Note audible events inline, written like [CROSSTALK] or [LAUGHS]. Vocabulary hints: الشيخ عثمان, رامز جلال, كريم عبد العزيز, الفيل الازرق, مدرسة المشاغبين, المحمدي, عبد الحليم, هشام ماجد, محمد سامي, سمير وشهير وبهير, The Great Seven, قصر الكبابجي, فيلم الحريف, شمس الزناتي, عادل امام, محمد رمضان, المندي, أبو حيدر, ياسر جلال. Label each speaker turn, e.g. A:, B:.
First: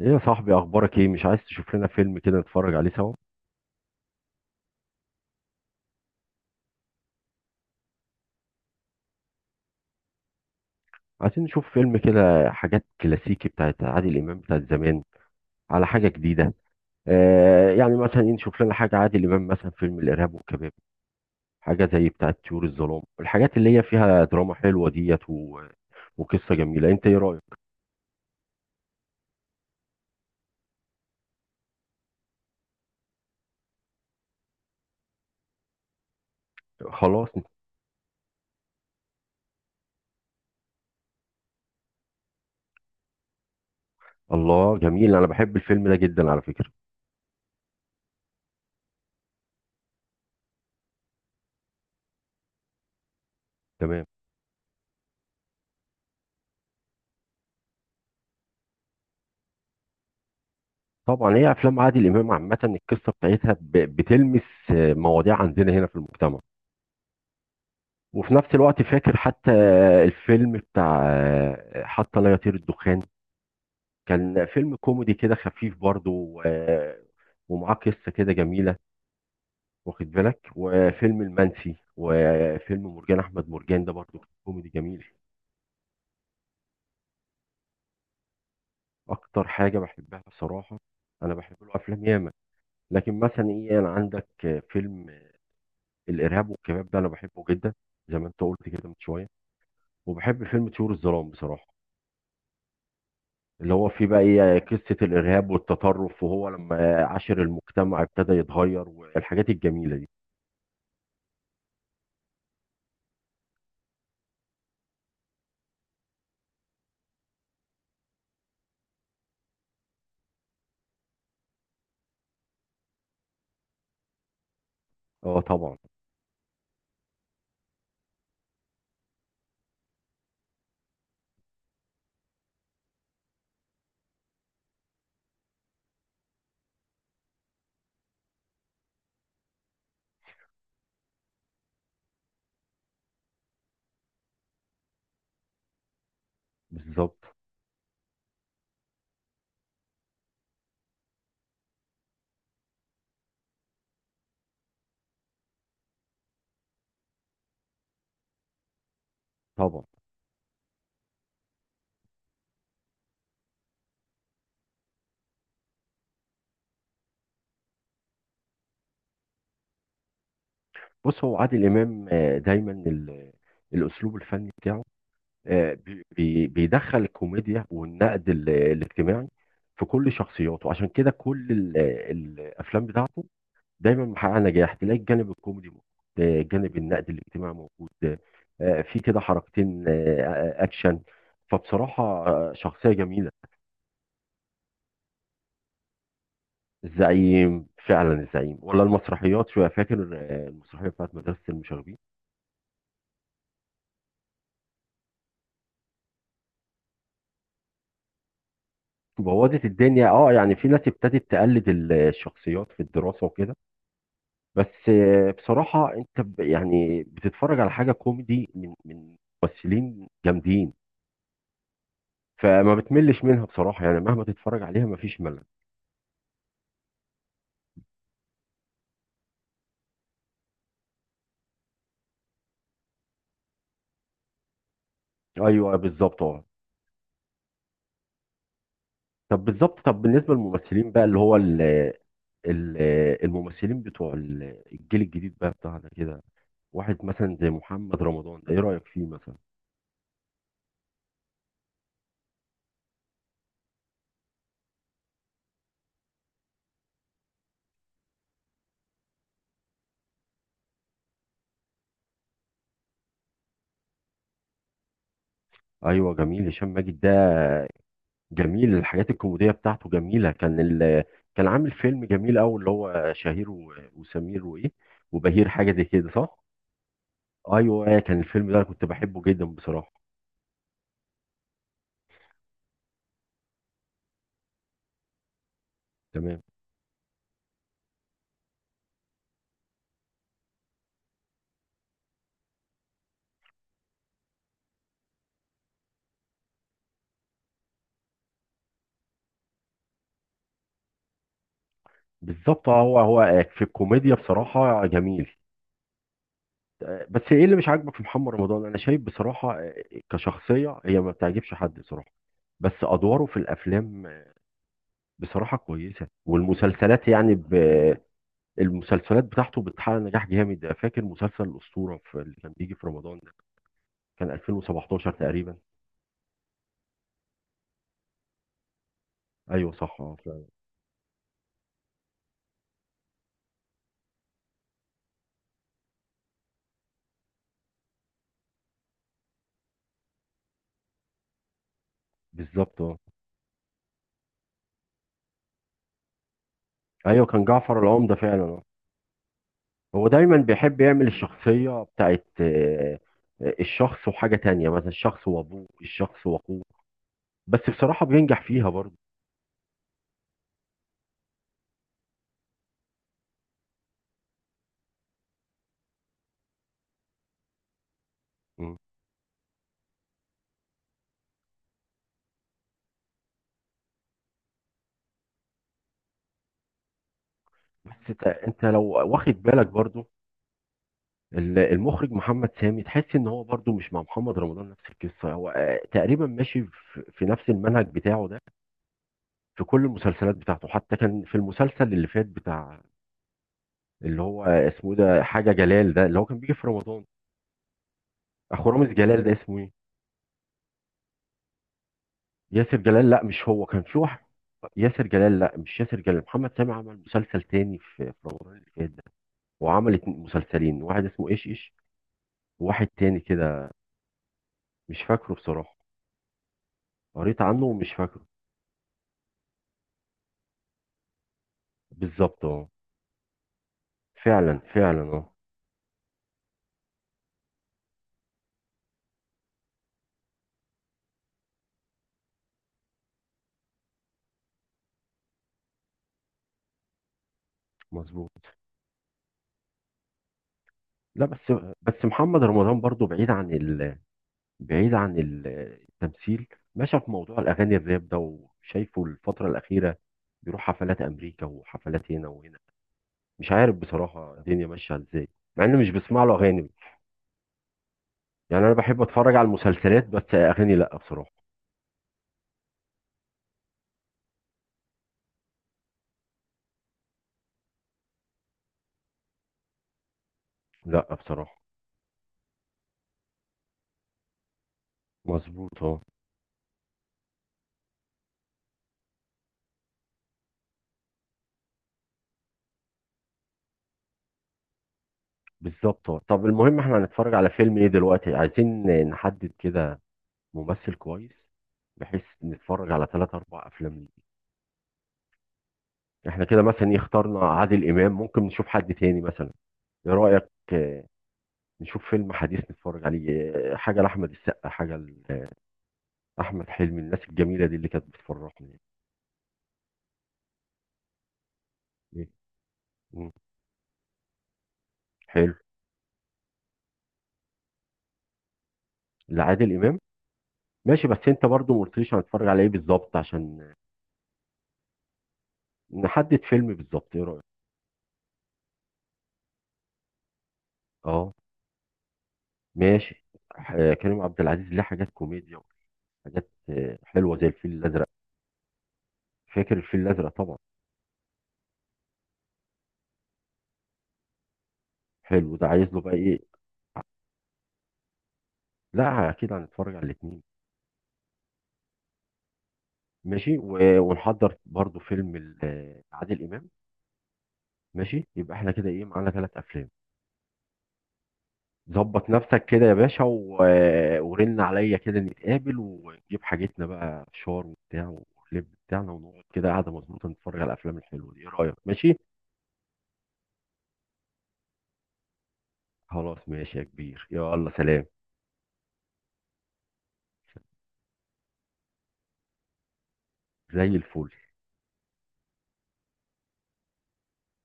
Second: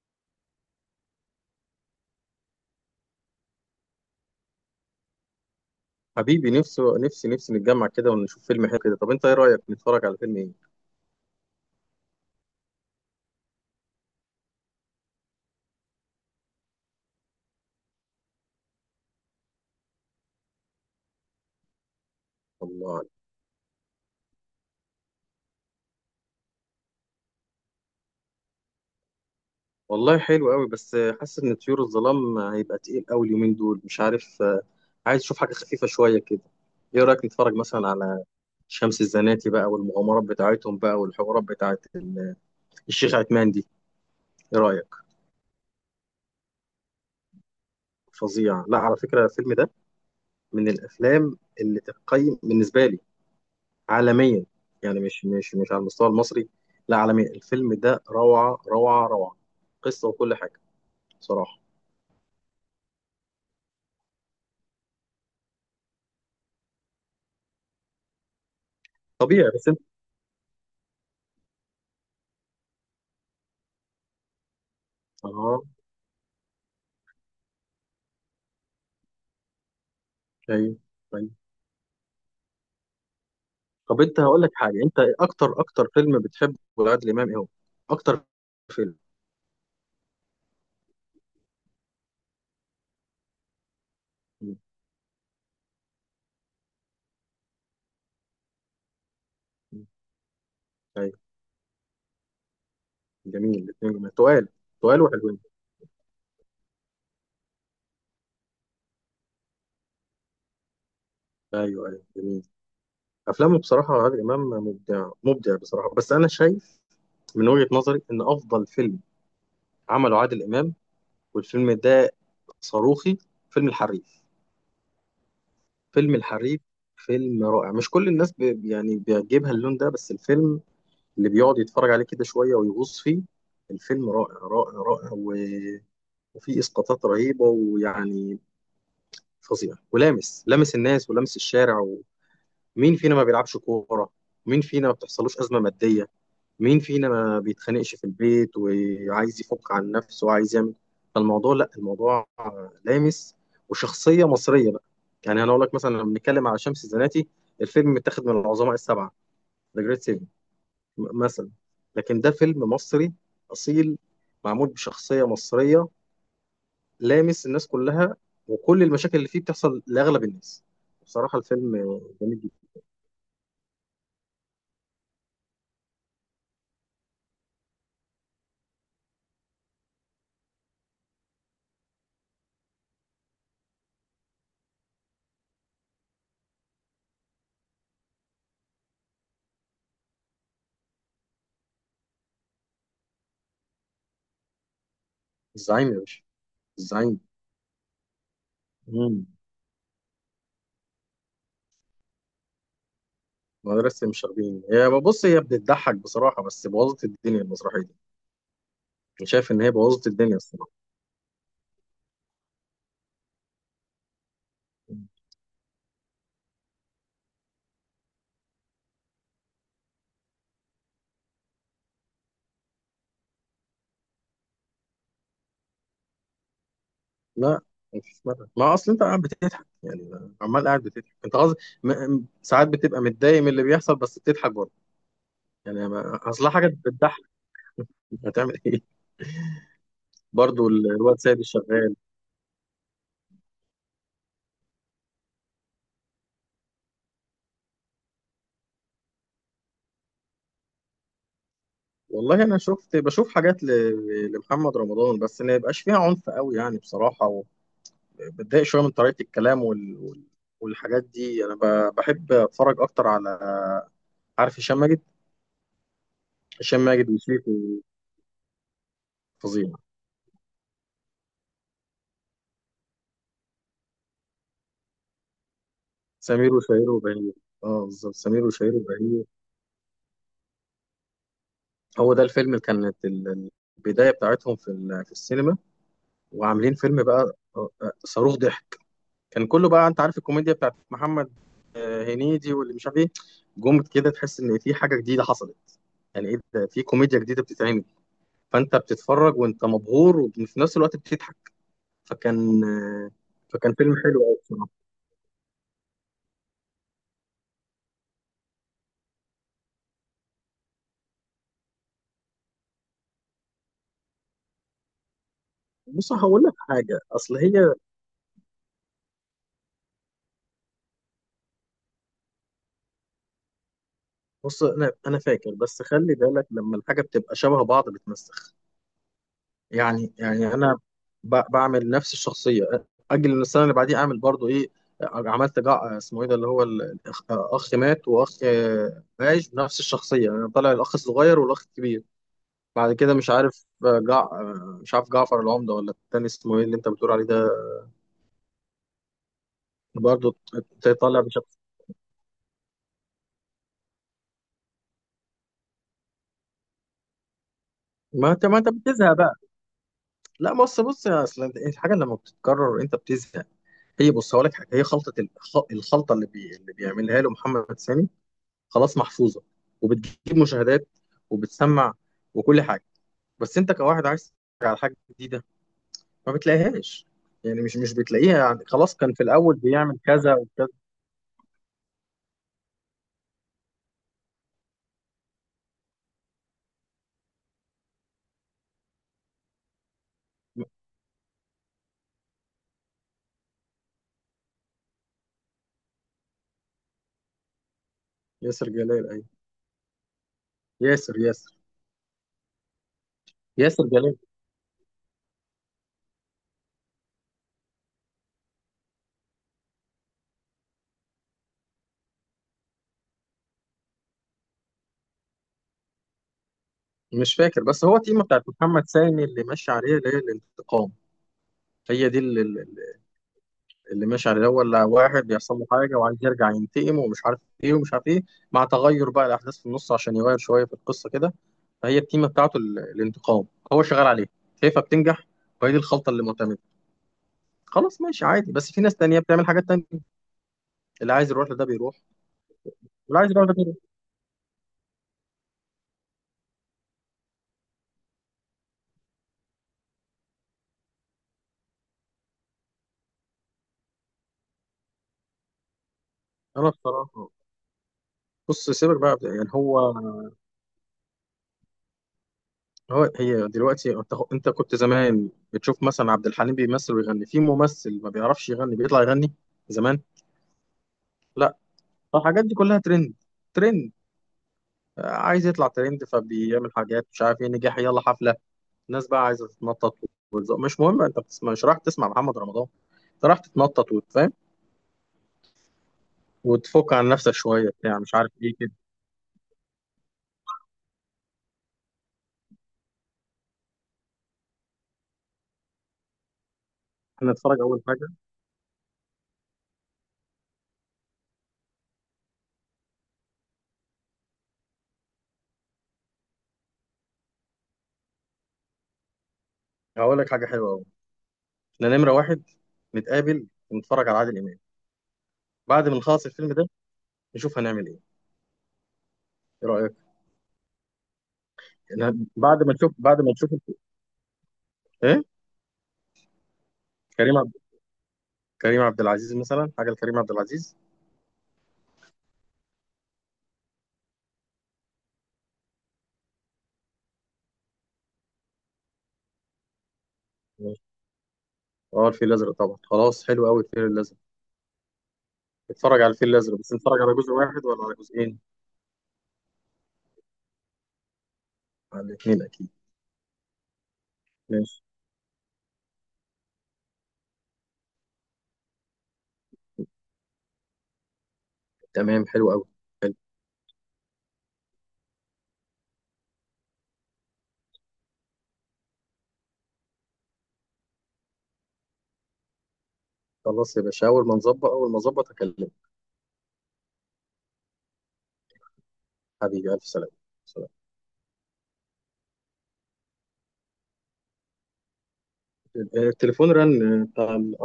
A: ايه يا صاحبي، اخبارك ايه؟ مش عايز تشوف لنا فيلم كده نتفرج عليه سوا؟
B: حبيبي، نفسي نفسي نفسي نتجمع كده ونشوف فيلم حلو كده. طب انت ايه رأيك نتفرج على فيلم ايه؟
A: عايزين نشوف فيلم كده، حاجات كلاسيكي بتاعت عادل امام بتاعت زمان، على حاجه جديده. يعني مثلا نشوف لنا حاجه عادل امام، مثلا فيلم الارهاب والكباب، حاجه زي بتاعت طيور
B: الله
A: الظلام،
B: عليك.
A: الحاجات اللي هي فيها دراما حلوه ديت. وقصه جميله، انت ايه رايك؟
B: والله حلو قوي بس حاسس ان طيور الظلام هيبقى تقيل قوي اليومين دول مش عارف. عايز اشوف حاجة خفيفة شوية كده. ايه رأيك
A: خلاص.
B: نتفرج مثلا على شمس الزناتي بقى والمغامرات بتاعتهم بقى والحوارات بتاعت الشيخ عثمان دي. ايه
A: الله،
B: رأيك؟
A: جميل، انا بحب الفيلم ده جدا على فكره.
B: فظيع. لا، على فكرة الفيلم ده من الافلام اللي تقيم بالنسبة لي
A: تمام.
B: عالميا. يعني مش على المستوى المصري، لا، عالميا. الفيلم ده روعة روعة روعة، قصة وكل حاجة.
A: طبعا هي
B: بصراحة
A: افلام عادل امام عامه، القصه بتاعتها بتلمس مواضيع عندنا هنا في المجتمع، وفي نفس الوقت فاكر حتى
B: طبيعي بس انت.
A: الفيلم بتاع حتى لا يطير الدخان، كان فيلم كوميدي كده
B: اه،
A: خفيف برضه، ومعاه قصة كده جميلة. واخد بالك؟
B: ايوه،
A: وفيلم
B: ايوه.
A: المنسي، وفيلم مرجان أحمد مرجان ده
B: طب
A: برضه
B: انت هقول لك
A: كوميدي
B: حاجة. انت
A: جميل.
B: اكتر اكتر فيلم بتحبه لعادل امام ايه هو؟ اكتر فيلم.
A: أكتر حاجة بحبها بصراحة، أنا بحب له أفلام ياما، لكن مثلا إيه؟ أنا عندك
B: مم.
A: فيلم الإرهاب والكباب ده أنا بحبه جدا زي ما أنت قلت كده من شوية،
B: مم.
A: وبحب فيلم طيور
B: ايوه،
A: الظلام بصراحة،
B: جميل
A: اللي هو
B: الاثنين،
A: فيه
B: جميل
A: بقى
B: تقال.
A: ايه؟ قصة
B: تقال وحلوين.
A: الإرهاب والتطرف، وهو لما عاشر المجتمع ابتدى يتغير، والحاجات الجميلة دي.
B: ايوه، ايوه، جميل. افلامه بصراحة، عادل امام مبدع مبدع بصراحة. بس انا شايف من وجهة نظري ان افضل فيلم عمله عادل امام، والفيلم ده صاروخي، فيلم الحريف.
A: اه طبعا.
B: فيلم الحريف فيلم رائع. مش كل الناس يعني بيعجبها اللون ده، بس الفيلم اللي بيقعد يتفرج عليه كده شوية ويغوص فيه، الفيلم رائع رائع رائع. وفيه إسقاطات رهيبة، ويعني فظيع، ولامس، لامس الناس ولامس الشارع. ومين فينا ما بيلعبش كورة؟ مين فينا ما بتحصلوش أزمة مادية؟ مين فينا
A: بالظبط.
B: ما بيتخانقش في البيت وعايز يفك عن نفسه وعايز يعمل؟ فالموضوع، لا، الموضوع لامس. وشخصية مصرية بقى. يعني انا اقول لك، مثلا لما بنتكلم على شمس الزناتي، الفيلم متاخد من العظماء السبعة، ذا
A: طبعا.
B: جريت سيفن مثلا، لكن ده فيلم مصري اصيل، معمول بشخصية مصرية، لامس الناس كلها، وكل المشاكل اللي فيه بتحصل لاغلب الناس.
A: بص، هو
B: بصراحة
A: عادل
B: الفيلم
A: إمام
B: جميل جدا.
A: دايما الأسلوب الفني بتاعه بيدخل الكوميديا والنقد الاجتماعي في كل شخصياته، عشان كده كل الأفلام بتاعته دايما محقق نجاح، تلاقي الجانب الكوميدي موجود، جانب النقد الاجتماعي موجود، في كده حركتين اكشن، فبصراحة شخصية جميلة.
B: الزعيم يا باشا، الزعيم.
A: الزعيم فعلا، الزعيم. ولا
B: مم.
A: المسرحيات شوية، فاكر المسرحية بتاعت مدرسة المشاغبين؟
B: مدرسة المشاغبين، هي بص هي بتضحك بصراحة، بس بوظت الدنيا المسرحية دي. أنا شايف إن
A: بوظت
B: هي بوظت
A: الدنيا، اه،
B: الدنيا،
A: يعني في
B: الصراحة.
A: ناس ابتدت تقلد الشخصيات في الدراسة وكده. بس بصراحة انت يعني بتتفرج على حاجة كوميدي من ممثلين جامدين، فما بتملش منها بصراحة، يعني مهما تتفرج عليها مفيش ملل.
B: لا، مفيش مدى، ما أصل أنت قاعد بتضحك، يعني عمال قاعد بتضحك. أنت قصدي ساعات بتبقى متضايق من اللي بيحصل بس بتضحك برضه.
A: ايوه
B: يعني ما...
A: بالظبط، اه.
B: أصل حاجة بتضحك، هتعمل إيه؟
A: طب بالظبط، طب
B: [LAUGHS]
A: بالنسبه
B: برضه
A: للممثلين بقى اللي
B: الواد
A: هو
B: سيد
A: ال
B: الشغال.
A: ال الممثلين بتوع الجيل الجديد بقى بتاعنا كده، واحد مثلا زي محمد رمضان ده ايه رايك فيه مثلا؟
B: والله أنا بشوف حاجات لمحمد رمضان، بس ما يبقاش فيها عنف قوي يعني، بصراحة. وبتضايق شوية من طريقة الكلام والحاجات دي. أنا بحب أتفرج أكتر على، عارف هشام ماجد؟
A: ايوه جميل، هشام
B: هشام
A: ماجد
B: ماجد
A: ده
B: موسيقي،
A: جميل، الحاجات الكوميديه
B: فظيع.
A: بتاعته جميله، كان كان عامل فيلم جميل قوي، اللي هو شهير وسمير وايه وبهير، حاجه زي كده صح؟
B: سمير وشهير وبهير. اه
A: ايوه
B: بالظبط،
A: كان
B: سمير
A: الفيلم ده انا
B: وشهير
A: كنت بحبه
B: وبهير.
A: جدا بصراحه.
B: هو ده الفيلم اللي كانت البدايه بتاعتهم في السينما.
A: تمام.
B: وعاملين فيلم بقى، صاروخ ضحك. كان كله بقى، انت عارف الكوميديا بتاعت محمد هنيدي واللي مش عارف ايه، جم كده تحس ان في حاجه جديده حصلت. يعني ايه ده، في كوميديا جديده بتتعمل، فانت بتتفرج وانت مبهور وفي نفس الوقت بتضحك. فكان
A: بالظبط. هو
B: آه،
A: هو في
B: فكان فيلم
A: الكوميديا
B: حلو قوي بصراحه.
A: بصراحه جميل. بس ايه اللي مش عاجبك في محمد رمضان؟ انا شايف بصراحه كشخصيه هي ما بتعجبش حد بصراحه، بس ادواره في الافلام بصراحه كويسه،
B: بص هقول لك حاجه،
A: والمسلسلات
B: اصل
A: يعني ب...
B: هي،
A: المسلسلات بتاعته بتحقق نجاح جامد، فاكر مسلسل الاسطوره في اللي كان بيجي في رمضان ده؟ كان
B: بص، انا
A: 2017
B: انا فاكر،
A: تقريبا.
B: بس خلي بالك لما الحاجه بتبقى شبه بعض بتمسخ.
A: ايوه صح
B: يعني
A: اه فعلا.
B: يعني انا بعمل نفس الشخصيه، اجل إن السنه اللي بعديها اعمل برضو ايه؟ عملت اسمه ايه ده، اللي هو اخ مات واخ عايش بنفس الشخصيه. انا طالع الاخ الصغير والاخ الكبير،
A: بالظبط
B: بعد
A: اه.
B: كده مش عارف، آه، جع آه، مش عارف جعفر العمده ولا التاني اسمه ايه اللي انت بتقول عليه
A: ايوه كان
B: ده.
A: جعفر العمده فعلا اه. هو دايما
B: برضو
A: بيحب يعمل
B: طالع بشخص.
A: الشخصيه بتاعت الشخص وحاجه تانية، مثلا الشخص وابوه، الشخص واخوه، بس بصراحه
B: ما
A: بينجح
B: انت ما انت
A: فيها برضه.
B: بتزهق بقى. لا، بص بص يا، اصل الحاجه لما بتتكرر انت بتزهق. هي بص هقول لك حاجه، هي خلطه الخلطه اللي اللي بيعملها له محمد سامي،
A: مم.
B: خلاص محفوظه، وبتجيب مشاهدات، وبتسمع، وكل حاجه. بس انت كواحد عايز تتفرج على حاجه جديده، ما بتلاقيهاش. يعني مش
A: بس انت
B: بتلاقيها. يعني
A: انت لو
B: خلاص، كان في
A: واخد
B: الاول
A: بالك
B: بيعمل
A: برضو
B: كذا وكذا.
A: المخرج محمد سامي، تحس ان هو برضو مش مع محمد رمضان نفس القصه، هو تقريبا ماشي في نفس المنهج بتاعه ده في كل المسلسلات بتاعته، حتى كان في المسلسل اللي فات بتاع اللي هو اسمه إيه ده، حاجه جلال ده اللي هو كان بيجي في رمضان، اخو
B: ياسر
A: رامز
B: جلال،
A: جلال
B: ايوه.
A: ده اسمه ايه؟
B: ياسر
A: ياسر جلال، لا مش هو، كان
B: ياسر
A: في
B: جلال.
A: واحد ياسر جلال، لا مش ياسر جلال، محمد سامي عمل مسلسل تاني في رمضان اللي فات ده، وعمل مسلسلين، واحد اسمه ايش وواحد تاني كده مش فاكره بصراحه،
B: مش
A: قريت
B: فاكر،
A: عنه
B: بس
A: ومش
B: هو
A: فاكره.
B: التيمه بتاعت محمد سامي اللي ماشي عليها اللي هي الانتقام. هي دي
A: بالظبط اه.
B: اللي ماشي على
A: فعلا
B: الاول، لا
A: فعلا
B: واحد
A: اه.
B: بيحصل له حاجه وعايز يرجع ينتقم، ومش عارف ايه ومش عارف ايه، مع تغير بقى الاحداث في النص عشان يغير شويه في القصه كده. فهي التيمه بتاعته، الانتقام، هو شغال عليها، شايفها بتنجح، وهي دي الخلطه اللي معتمده. خلاص، ماشي
A: مظبوط.
B: عادي، بس في ناس تانية بتعمل حاجات تانية، اللي
A: لا
B: عايز يروح
A: بس
B: لده بيروح،
A: بس محمد رمضان برضو
B: واللي
A: بعيد
B: عايز يروح
A: عن
B: لده بيروح.
A: بعيد عن التمثيل، ماشي في موضوع الاغاني الراب ده، وشايفه الفتره الاخيره بيروح حفلات امريكا وحفلات هنا وهنا، مش عارف بصراحه الدنيا ماشيه ازاي، مع اني مش بسمع له اغاني.
B: انا بصراحه،
A: يعني
B: بص
A: انا
B: سيبك
A: بحب
B: بقى،
A: اتفرج على
B: يعني هو
A: المسلسلات بس اغاني لا بصراحه.
B: هو هي دلوقتي، انت كنت زمان بتشوف مثلا عبد الحليم بيمثل ويغني، في ممثل ما بيعرفش يغني بيطلع يغني؟ زمان
A: لا
B: لا.
A: بصراحه.
B: فالحاجات دي كلها ترند، ترند. عايز يطلع
A: مظبوط اه.
B: ترند، فبيعمل حاجات مش عارف ايه، نجاح، يلا حفله. الناس بقى عايزه تتنطط وتزق، مش مهم. انت بتسمع، مش رايح تسمع محمد رمضان، انت رايح تتنطط وتفهم
A: بالظبط اه. طب المهم
B: وتفك
A: احنا
B: عن نفسك
A: هنتفرج على
B: شويه
A: فيلم ايه
B: بتاع، مش عارف
A: دلوقتي؟
B: ايه كده.
A: عايزين نحدد كده ممثل كويس، بحيث نتفرج على 3 أو 4 أفلام ليه، احنا كده مثلا إيه
B: احنا
A: اخترنا
B: نتفرج اول
A: عادل
B: حاجه،
A: امام، ممكن نشوف حد تاني مثلا، ايه رايك؟ نشوف فيلم حديث نتفرج عليه، حاجه لاحمد السقا، حاجه لاحمد حلمي، الناس الجميله دي اللي كانت بتفرحني.
B: هقول لك حاجه حلوه قوي. احنا نمره
A: إيه؟
B: واحد
A: مم.
B: نتقابل ونتفرج على عادل امام،
A: حلو.
B: بعد ما نخلص الفيلم ده نشوف هنعمل ايه. ايه
A: لعادل
B: رايك؟
A: امام؟ ماشي، بس انت برضو ما قلتليش
B: إحنا
A: هنتفرج على
B: بعد
A: ايه
B: ما نشوف،
A: بالظبط عشان
B: ايه؟
A: نحدد فيلم بالظبط، ايه
B: كريم
A: رايك؟
B: عبد كريم عبد العزيز مثلا، حاجه لكريم عبد العزيز.
A: اه ماشي. كريم عبد العزيز ليه حاجات كوميديا، وحاجات حلوه زي الفيل الازرق، فاكر الفيل الازرق طبعا.
B: ماشي. اه الفيل الازرق طبعا، خلاص، حلو قوي الفيل الازرق.
A: حلو، ده عايز له
B: اتفرج على
A: بقى
B: الفيل
A: ايه؟
B: الازرق، بس نتفرج على جزء واحد ولا على جزئين؟
A: لا اكيد هنتفرج على الاثنين.
B: على الاثنين اكيد.
A: ماشي ونحضر
B: ماشي.
A: برضو فيلم عادل امام. ماشي، يبقى احنا كده ايه معانا 3 أفلام.
B: تمام،
A: ظبط
B: حلو
A: نفسك
B: قوي.
A: كده يا
B: حلو.
A: باشا. ورن عليا كده، نتقابل ونجيب حاجتنا بقى فشار وبتاع واللب بتاعنا، ونقعد كده قاعده مظبوطه نتفرج على الافلام الحلوه دي، ايه رايك ماشي؟
B: خلاص يا باشا، اول ما اظبط اكلمك.
A: خلاص ماشي يا كبير، يلا سلام.
B: حبيبي الف سلامه. سلام.
A: زي الفل.
B: التليفون رن بتاع